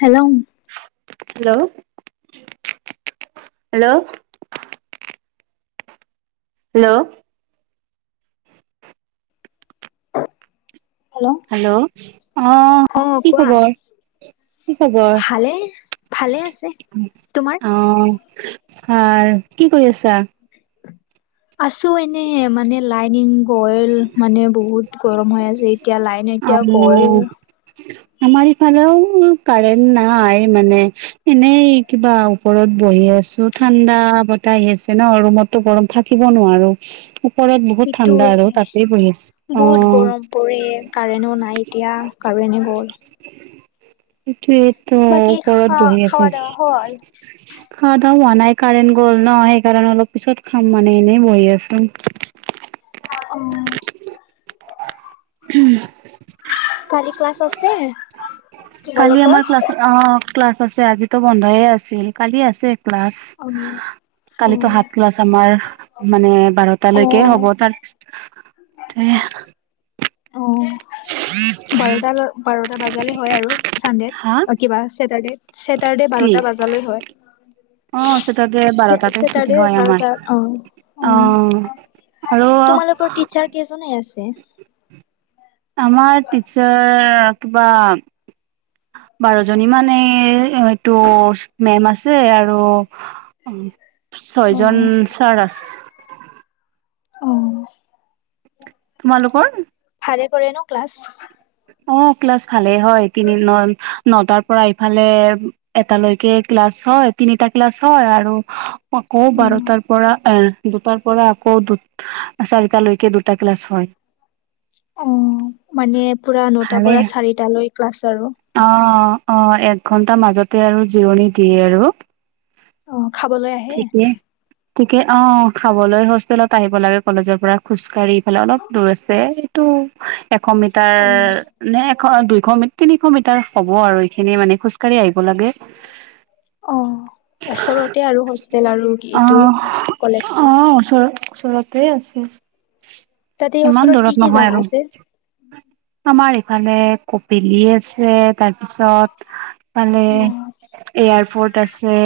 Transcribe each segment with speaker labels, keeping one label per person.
Speaker 1: Hello.
Speaker 2: Hello, -hello, hello
Speaker 1: hello
Speaker 2: hello আহ
Speaker 1: অ
Speaker 2: কি
Speaker 1: কোৱা
Speaker 2: খবৰ কি
Speaker 1: ভালে ভালে
Speaker 2: খবৰ
Speaker 1: আছে তোমাৰ
Speaker 2: অ হয় কি কৰিছা
Speaker 1: আছো এনে মানে লাইনিং গ'ল মানে বহুত গৰম হয় আজি। [unintelligible] এতিয়া লাইন
Speaker 2: অ
Speaker 1: এতিয়া গল [unintelligible]
Speaker 2: আমাৰ ইফালেও কাৰেণ্ট নাই মানে এনেই কিবা ওপৰত বহি আ [unintelligible] ঠাণ্ডা বতাহ আহি আছে ন' ৰুমতো গৰম থাকিব নোৱাৰো ওপৰত বহুত ঠাণ্ডা
Speaker 1: সেইটোৱে
Speaker 2: আৰু তাতেই বহি আছো অহ,
Speaker 1: কাৰেনো নাই এতিয়া কাৰেনেই গ'ল
Speaker 2: [unintelligible]
Speaker 1: বাকী খা
Speaker 2: ওপৰত বহি আছো।
Speaker 1: খাৱা দাৱা হ'ল
Speaker 2: খোৱা দাও হোৱা নাই কাৰেণ গ'ল ন সেইকাৰণ অলপ পিছত খাম মানে এনেই বহি আছো
Speaker 1: উম
Speaker 2: উম [unintelligible]
Speaker 1: কালি ক্লাছ আছে
Speaker 2: কালি আমাৰ
Speaker 1: তোমালোকৰ?
Speaker 2: ক্লাছ অ ক্লাছ আছে আজিতো বন্ধয়ে আছিল কালি আছে ক্লাছ
Speaker 1: উম
Speaker 2: কালিতো হাফ ক্লাছ আমাৰ মানে
Speaker 1: অ
Speaker 2: বাৰটালৈকে হ'ব তাৰপিছত তই আহ।
Speaker 1: অ বাৰটা বাৰটা বজালে হয় আৰু
Speaker 2: হা
Speaker 1: চানডেত কিবা ছেটাৰডে - ছেটাৰডে বাৰটা বাজা লৈ হয়।
Speaker 2: আহ ছয় তাতে বাৰটাতে ছুটি
Speaker 1: চেটাৰডে
Speaker 2: হয় আমাৰ
Speaker 1: বাৰটা অ অ
Speaker 2: আহ আৰু
Speaker 1: তোমালোকৰ টিচাৰ কেইজনে আছে
Speaker 2: আমাৰ টিচাৰ কিবা বাৰজনী মানে এইটো মেম আছে আৰু
Speaker 1: অ
Speaker 2: ছয়জন ছাৰ আ
Speaker 1: আহ
Speaker 2: তোমালোক
Speaker 1: ছাৰে কৰে ন ক্লাছ
Speaker 2: অ ক্লাছ ভালেই হয় তিনি দিনত নতাৰ পৰা ইফালে এটালৈকে [unintelligible] ক্লাছ হয় তিনিটা ক্লাছ হয় আৰু আকৌ
Speaker 1: উম,
Speaker 2: বাৰটাৰ পৰা এ দুটাৰ পৰা আকৌ দুটা চাৰিটালৈকে দুটা ক্লাছ হয়।
Speaker 1: অ মানে পোৰা নটাৰ
Speaker 2: ভালে
Speaker 1: পৰা চাৰিটালৈ ক্লাছ আৰু
Speaker 2: অহ, এক ঘন্টা মাজতে আৰু জিৰণি দিয়ে আৰু।
Speaker 1: অহ, খাবলৈ আহে।
Speaker 2: তিকে অ' খাবলৈ হোষ্টেলত আহিব লাগে কলেজৰ পৰা খোজকাঢ়িফালে অলপ দূৰ আছে এইটো উম। এশ
Speaker 1: উম,
Speaker 2: মিটাৰ নে এশ দুইশ তিনিশ মিটাৰ হ'ব আৰু এইখিনি মানে খোজকাঢ়ি আহিব। হ'ব লাগে।
Speaker 1: অ ওচৰতে আৰু হোষ্টেল আৰু এইটো
Speaker 2: অহ
Speaker 1: কলেজটো।
Speaker 2: অহ ওচৰ ওচৰতে আছে
Speaker 1: তাতে
Speaker 2: ইমান
Speaker 1: ওচৰত কি
Speaker 2: দূৰত
Speaker 1: কি
Speaker 2: নহয়
Speaker 1: জাগা
Speaker 2: আৰু।
Speaker 1: আছে
Speaker 2: আমাৰ ইফালে কপিলি আছে তাৰপিছত। মানে
Speaker 1: অ
Speaker 2: এয়াৰফৰ্ট আছে।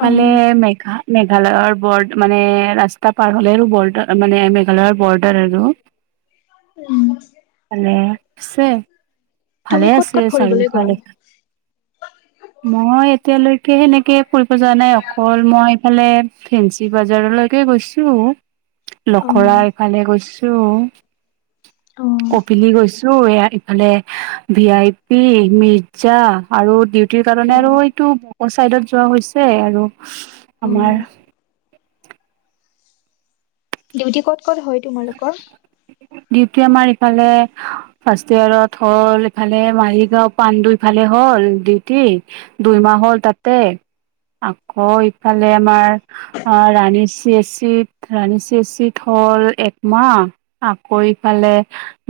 Speaker 1: অ
Speaker 2: মেঘা। মেঘালয়ৰ বদ মানে ৰাস্তা পাৰ হ'লে আৰু বৰ্ডাৰ মানে মেঘালয়ৰ বৰ্ডাৰ আৰু। [unintelligible]
Speaker 1: উম।
Speaker 2: মানে আছে ভালে
Speaker 1: তুমি ক'ত
Speaker 2: আছে
Speaker 1: ক'ত ফুৰিবলৈ গ'ল?
Speaker 2: চাৰিওফালে মই। এতিয়ালৈকে সেনেকে ফুৰিব যোৱা নাই অকল মই ইফালে ফেঞ্চি বজাৰলৈকে গৈছো। লখৰা
Speaker 1: অ',
Speaker 2: ইফালে গৈছো
Speaker 1: অ',
Speaker 2: কপিলি গৈছো। আৰু এয়া ইফালে ভি আই পি, মিৰ্জা আৰু। কাৰণে আৰু
Speaker 1: অ',
Speaker 2: এইটো ব চাইডত যোৱা হৈছে আৰু আমাৰ।
Speaker 1: অ', ডিউটি ক'ত ক'ত হয় তোমালোকৰ।
Speaker 2: ডেউতি আমাৰ ইফালে ফাৰ্ষ্ট ইয়ত হ'ল ইফালে মাৰিগাঁও পাণ্ডু ইফালে। হ'ল ডিটি দুইমাহ হ'ল তাতে। আকৌ ইফালে আমাৰ অহ' ৰাণী চি এচিত- ৰাণী চ এচিত হও। হল একমাহ। আকৌ ইফালে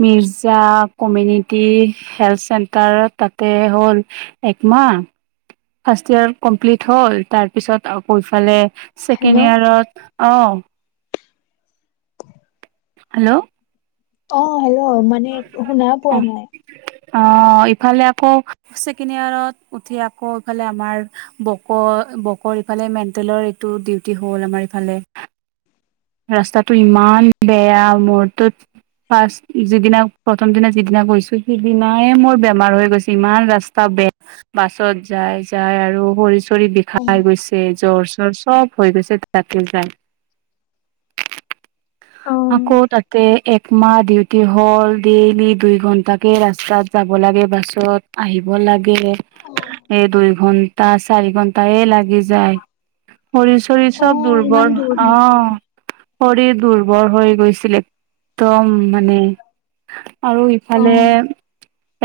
Speaker 2: মিৰ্জা কমিউনিটি হাল্ড চেণ্টাৰ তাতে। এ'হ'ল একমাহ। ফাৰ্ষ্ট ইয়াৰ কমপ্লিট হ'ল তাৰপিছত আকৌ ইফালে।
Speaker 1: হেল্ল'।
Speaker 2: ছেকেণ্ড ইয়াৰত অ। হেল্ল'।
Speaker 1: অহ, হেল্ল', মানে শুনা পোৱা নাই।।
Speaker 2: অহ। এইফালে আকৌ ছেকেণ্ডৱেৰত এতিয়া আকৌ এইফালে আমাৰ বতৰ বতৰ। সি ফালে মেণ্টেলৰ এইটো ডিউটি হ'ল আমাৰ ইফালে। ৰাস্তাটো ইমান বেয়া মোৰটো। ফাষ্ট যিদিনা প্ৰথম দিনা যিদিনা গৈছো সিদিনাই মোৰ বেমাৰ হৈ গৈছে ইমান ৰাস্তা। বেষ্ট বাছত যায় যায় আৰু। ভৰি
Speaker 1: অ',
Speaker 2: বিষাই গৈছে জ্বৰ চৰ চব হৈ গৈছে ৰাতি যাই। আকৌ
Speaker 1: অ',
Speaker 2: তাতে এক। তোমাৰ ডিউটি হ'ল ডেইলি দুই ঘন্টাকে ৰাস্তাত যাব লাগে বাছত আহিব লাগে। লাগে এই দুই ঘন্টা, চাৰি ঘন্টা এ' লাগি যায়। শৰীৰ চৰিৰ চব
Speaker 1: অ', ইমান
Speaker 2: দুৰ্বল
Speaker 1: দূৰ নেকি?
Speaker 2: অহ। শৰীৰ দুৰ্বৰ হৈ গৈছিল একদম মানে। আৰু ইফালে।
Speaker 1: অ',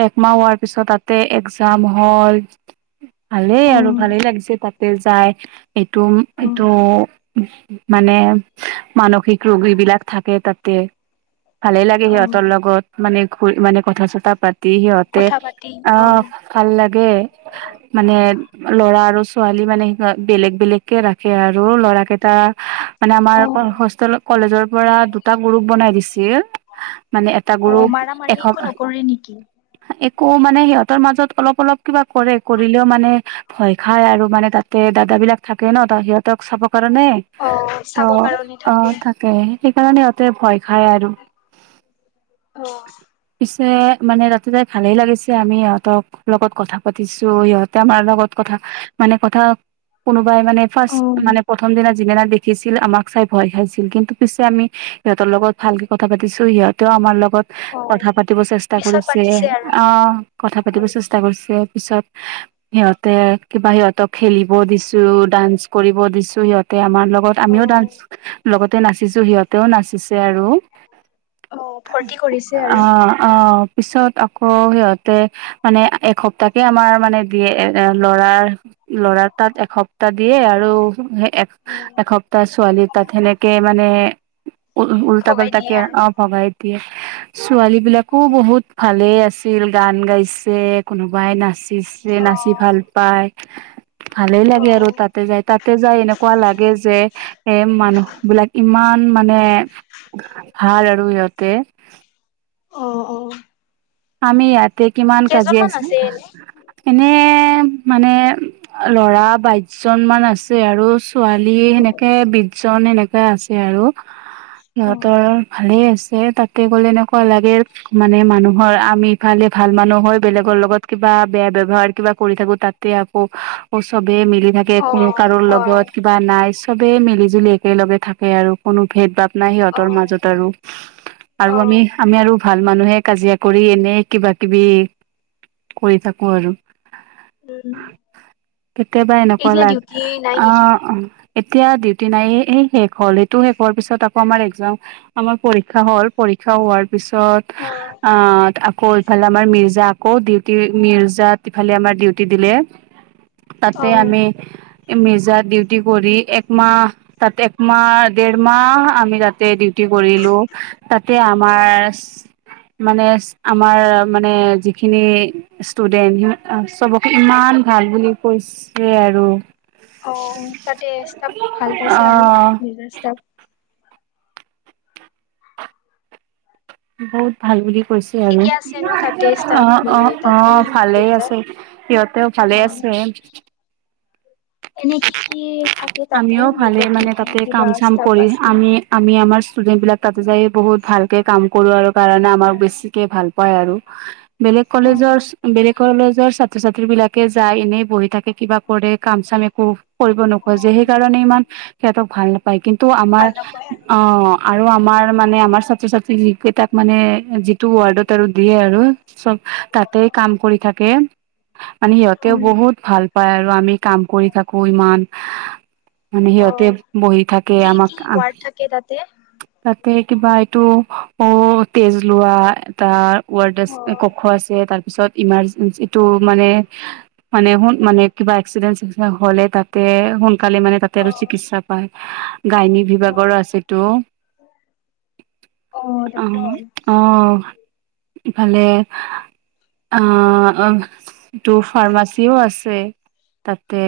Speaker 2: একমাহ হোৱাৰ পিছত তাতে একজাম হল ভালেই আৰু
Speaker 1: অ',
Speaker 2: ভালেই লাগিছে তাত। তাতে যায় এইটো
Speaker 1: অ',
Speaker 2: এইটো মানে। মানসিক ৰোগ এইবিলাক থাকে তাতে ভালে লাগে সিহঁতৰ
Speaker 1: অ',
Speaker 2: লগত মানে। ঘুৰি মানে কথা চতা পাত-। দি সিহঁতে
Speaker 1: কথা পাতি
Speaker 2: আহ
Speaker 1: অ'।
Speaker 2: ভাল লাগে মানে। ল'ৰা আৰু ছোৱালী মানে বেলেগ -বেলেগকে ৰাখে আৰু ল'ৰা কেইটা। মানে আমাৰ
Speaker 1: অ',
Speaker 2: হোষ্টেল কলেজৰ পৰা দুটা গ্ৰুপ বনাই দিছিল। মানে এটা
Speaker 1: অ',
Speaker 2: গ্ৰুপ
Speaker 1: মাৰা মাৰি
Speaker 2: এখন।
Speaker 1: একো নকৰে নেকি?
Speaker 2: কৌ মানে সিহঁতৰ মাজত অলপ অলপ কিবা কৰে কৰিলেও মানে ভয় খায় আৰু মানে তাতে দাদা। এইবিলাক থাকে ন' ত'সিহঁতক চাব কাৰণে
Speaker 1: অ', চাব কাৰণে
Speaker 2: ত'। অ
Speaker 1: থাকে।
Speaker 2: তাকে সেইকাৰণে সিহঁতেও ভয় খাই আৰু
Speaker 1: অ',
Speaker 2: পিছে মানে ৰাতিপুৱা ভালেই লাগিছে আমি ইহঁতৰ লগত কথা পাতিছো ইহঁতে আমাৰ লগত [unintelligible] কথা, হে মানে কথা কোনোবাই ফাৰ্ষ্ট মানে
Speaker 1: অ',
Speaker 2: প্ৰথম। যিদিনা দেখিছিল আমাক চাই ভয় খাইছিল, কিন্তু পিছে আমি সিহঁতৰ লগত ভালকে কথা পাতিছো সিহঁতেও আমাৰ লগ লগত
Speaker 1: অ',
Speaker 2: কথা পাতিব চেষ্টা
Speaker 1: পিছত
Speaker 2: কৰিছে,
Speaker 1: পাতিছে আৰু।
Speaker 2: অ কথা পাতিব
Speaker 1: অ',
Speaker 2: চেষ্টা কৰিছে। পিছত সিহঁতে কিবা সিহঁতক খেলিব দিছো, ডান্স কৰিব দিছো সিহঁতে আমাৰ লগত আমিও ডান্স
Speaker 1: অ'।
Speaker 2: লগতে নাচিছো, সিহঁতেও নাচিছে আৰু।
Speaker 1: অহ, ফূৰ্তি কৰিছে।
Speaker 2: অহ -
Speaker 1: আৰু
Speaker 2: অহ অ' পিছত আকৌ সিহঁতে মানে এসপ্তাহাকে আমাৰ মানে বি এ ল'ৰাৰ ল'ৰা তাত এসপ্তাহ দিয়ে আৰু এক এসপ্তাহ ছোৱালী তাত সেনেকে মানে। উ উল্টা
Speaker 1: ভগাই দিয়ে
Speaker 2: পাল্টাকে
Speaker 1: আৰু
Speaker 2: অ ভবাই দিয়ে ছোৱালী বিলাকো বহুত ভালে আছে। আছিল গান গাইছে, কোনোবাই নাচিছে
Speaker 1: অ
Speaker 2: নাচি ভাল পায়। ভালেই
Speaker 1: অ
Speaker 2: লাগে আৰু তাতে যাই তাতে যাই এনেকুৱা লাগে যে এ মানুহ বিলাক ইমান [unintelligible] মানে ভাল আৰু সিহঁতে।
Speaker 1: অঁ অ,
Speaker 2: আমি ইয়াতে কিমান কাজিয়া
Speaker 1: কেইজনমান
Speaker 2: আছো,
Speaker 1: আছে এনে
Speaker 2: এনেই [unintelligible] [unintelligible] মানে ল'ৰা বাইশজনমান আছে আৰু ছো ছোৱালী
Speaker 1: অ
Speaker 2: সেনেকে বিছজন সেনেকা আছে আৰু
Speaker 1: অ
Speaker 2: সিহঁতৰ ভালে আছ এ তাতে গ'লে এনেকুৱা লাগে মানে মানুহ আমি ইফালে ভাল মানুহ হয়, বেলেগৰ লগত কিবা বেয়া ব্যৱহাৰ কিবা কৰি থাকো তাতে আকৌ চবেই মিলি থাকে
Speaker 1: অ
Speaker 2: কোনো কাৰো
Speaker 1: হয়
Speaker 2: লগত কিবা নাই চবেই মিলি জুলি একেলগে থাকে আৰু কোনো ভেদ ভাৱ নাই
Speaker 1: অ
Speaker 2: সিহঁতৰ মাজত আৰু, আৰু
Speaker 1: অ
Speaker 2: আমি আমি আৰু ভাল মানুহে কাজিয়া। কৰি এনেই কিবা-কিবি কৰি থাকো আৰু।
Speaker 1: উম
Speaker 2: কেতিয়াবা এনেকুৱা
Speaker 1: এতিয়া
Speaker 2: লাগ
Speaker 1: ডিউটি নাই
Speaker 2: [inaudible]
Speaker 1: নেকি
Speaker 2: আহ! এতিয়া ডিউটি নাই এই শেষ হ'ল, সেইটো শেষ হোৱাৰ পিছত আকৌ আমাৰ একজাম আমাৰ পৰীক্ষা হ'ল পৰী পৰীক্ষা হোৱাৰ পিছত
Speaker 1: অ
Speaker 2: অ, আকৌ ইফালে আমাৰ মিৰ্জা আকৌ ডিউটি মিৰ্জাত ইফালে আমাৰ ডিউটি দিলে।
Speaker 1: অ
Speaker 2: তাতে আমি মেজাত ডিউটি কৰি একমাহ তাত একমাহ, দেৰমাহ আমি তাতে দিও। ফূৰ্তি কৰিলো তাতে
Speaker 1: অ
Speaker 2: আমাৰ [unintelligible] মানে আমাৰ মানে যিখিনি ষ্টুডেণ্ট হি চবকে
Speaker 1: উম
Speaker 2: ইমান ভাল বুলি কৈছে আৰু।
Speaker 1: অ, তাতে ষ্টাফ ভাল
Speaker 2: অ
Speaker 1: পাইছে আৰু নিজৰ ষ্টাফ
Speaker 2: বহুত ভাল বুলি [unintelligible] হৈছে আৰু,
Speaker 1: ঠিকে আছে ন তাতে ষ্টাফ মানে
Speaker 2: অ-অ-অ
Speaker 1: তাতে
Speaker 2: ভালেই
Speaker 1: মিৰ্জাৰ
Speaker 2: আছে, সিহঁতেও ভালে আছে। অ।
Speaker 1: এনে কি কি থাকে
Speaker 2: [unintelligible]
Speaker 1: তাতে
Speaker 2: আমিও ভালে
Speaker 1: মিৰ্জা কি
Speaker 2: মানে
Speaker 1: কি
Speaker 2: তাতে
Speaker 1: কিবা
Speaker 2: কাম-চাম
Speaker 1: ষ্টাফ
Speaker 2: কৰি
Speaker 1: আছে
Speaker 2: আমি-আমি আমাৰ ষ্টুডেন্টবিলাক তাতে যাই বহুত ভালকে কাম কৰোঁ আৰু কাৰণে আমাক বেছিকে ভাল পায় আৰু। [unintelligible] বেলেগ
Speaker 1: অ
Speaker 2: কলেজৰ, বেলেগ কলেজৰ ছাত্ৰ ছাত্ৰী বিলাকে যায় এনেই বহি থাকে কিবা কৰে কাম চামে উম! কৰিব নোখোজে
Speaker 1: অ',
Speaker 2: সেইকাৰণে ইমান সিহঁতক ভাল না পায় কিন্তু আমাৰ
Speaker 1: ভাল নকয় আৰু।
Speaker 2: অ আৰু আমাৰ মানে আমাৰ ছাত্ৰ-ছাত্ৰী কেইটাক মানে যিটো ৱাৰ্ডত আৰু দিয়ে আৰু চব তাতে কাম কৰি থাকে। মানে সিহঁতেও
Speaker 1: অ'।
Speaker 2: বহুত ভাল পায় আৰু আমি কাম কৰি থাকো ইমান [unintelligible] মানে সিহঁতে
Speaker 1: অ',
Speaker 2: বহি থাকে
Speaker 1: কি
Speaker 2: আমাক
Speaker 1: কি ৱাৰ্ড থাকে তাতে?
Speaker 2: [unintelligible] এই কিবা এইটো অ তেজ লোৱা এটাৰ ৱৰ্ডচ আ ক
Speaker 1: অ',
Speaker 2: খ আছে তাৰ [unintelligible] পিছত ইমাৰ্জেঞ্চিটো মানে, মানে হুন মানে কিবা এক্সিডেন্ট চেক্সিডেন্ট হ'লে তাতে সোনকালে মানে তাতে আৰু
Speaker 1: অ',
Speaker 2: চিকিৎসা পায়। গাইনী বিভাগৰো আছেতো। অ অ ইফালে অ আহ টো ফাৰ্মাচীও আছে। তাতে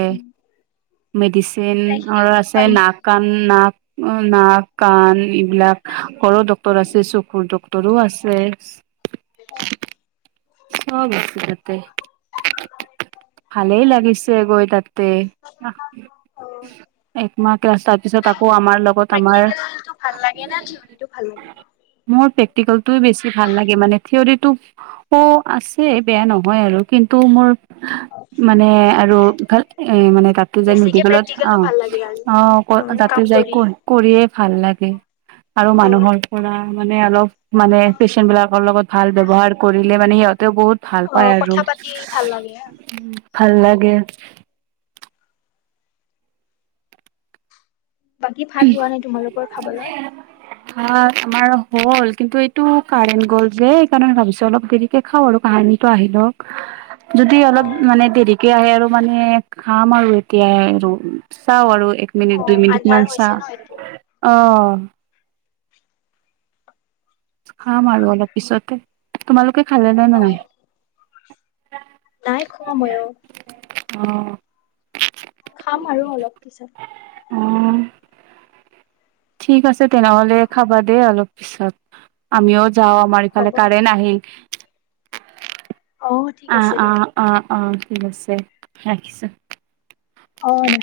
Speaker 1: গোটেইখিনি
Speaker 2: মেডিচনৰ
Speaker 1: ঔষধ
Speaker 2: আছে
Speaker 1: পাই ন?
Speaker 2: নাক-কাণ, নাক। অ নাক, কাণ এইবিলাক ঘৰৰ ডক্টৰ আছে, চকুৰ ডক্টৰো আছে।
Speaker 1: অ।
Speaker 2: চব বহিছে তাতে। ভালেই লাগিছে গৈ তাতে।
Speaker 1: অ'।
Speaker 2: একমাহ ক্লাছ তাৰ পিছত আকৌ আমাৰ লগত আমাৰ
Speaker 1: প্ৰেক্টিকেলটো ভাল লাগে না, [unintelligible] সিটো ভাল লাগে?
Speaker 2: মোৰ প্ৰেক্টিকেলটো বেছি ভাল লাগে মানে থিৱৰি টো, অ আছে বেয়া নহয় আৰু কিন্তু মোৰ মানে আৰুফাল এ মানে তাতো যে নদী
Speaker 1: বেছিকে
Speaker 2: কলত অ
Speaker 1: প্ৰেক্টিকেলটো ভাল লাগে আৰু।
Speaker 2: অ ক
Speaker 1: কাম
Speaker 2: তাতো যায়
Speaker 1: কৰি
Speaker 2: কৰি-কৰিয়ে ভাল লাগে। আৰু
Speaker 1: অ',
Speaker 2: মানুহৰ পৰা মানে অলপ মানে পেচেন্টবিলাকৰ লগত ভাল ব্যৱহাৰ কৰিলে মানে সিহঁতেও বহুত ভাল পায়
Speaker 1: অ',
Speaker 2: আৰু
Speaker 1: কথা পাতি ভাল লাগে আৰু।
Speaker 2: ভাল লাগে।
Speaker 1: বাকী ভাত হোৱা নাই তোমালোকৰ খাবলৈ?
Speaker 2: ভাত আমাৰ হ'ল কিন্তু এইটো কাৰেণ্ গ'ল যে এই কাৰণে ভাবিছো অলপ দেৰিকে খাও আৰু কাহ মানুহটো আহি লওক যদি অলপ
Speaker 1: অ',
Speaker 2: মানে দেৰিকে আহে আৰু মানে খাম আৰু এতিয়া চাও আৰু। এক মিনিট, দুই
Speaker 1: অ',
Speaker 2: মিনিট
Speaker 1: আন্ধাৰ
Speaker 2: মান
Speaker 1: হৈছে
Speaker 2: চাহ
Speaker 1: ন এতিয়া।
Speaker 2: অ। খাম আৰু অলপ পিছতে, তোমালোকে খালে নে
Speaker 1: অ'।
Speaker 2: নাই?
Speaker 1: নাই খোৱা ময়ো।
Speaker 2: অ।
Speaker 1: খাম আৰু অলপ পিছত।
Speaker 2: উম। ঠিক আছে তেনেহলে খাবা দে অলপ পিছত আমিও যাওঁ আমাৰ ইফালে
Speaker 1: হ'ব।
Speaker 2: কাৰেণ্ট আহিল
Speaker 1: অ ঠিক আছে
Speaker 2: আহ
Speaker 1: দে
Speaker 2: অ-অ-অ ঠিক আছে ৰাখিছো।
Speaker 1: অন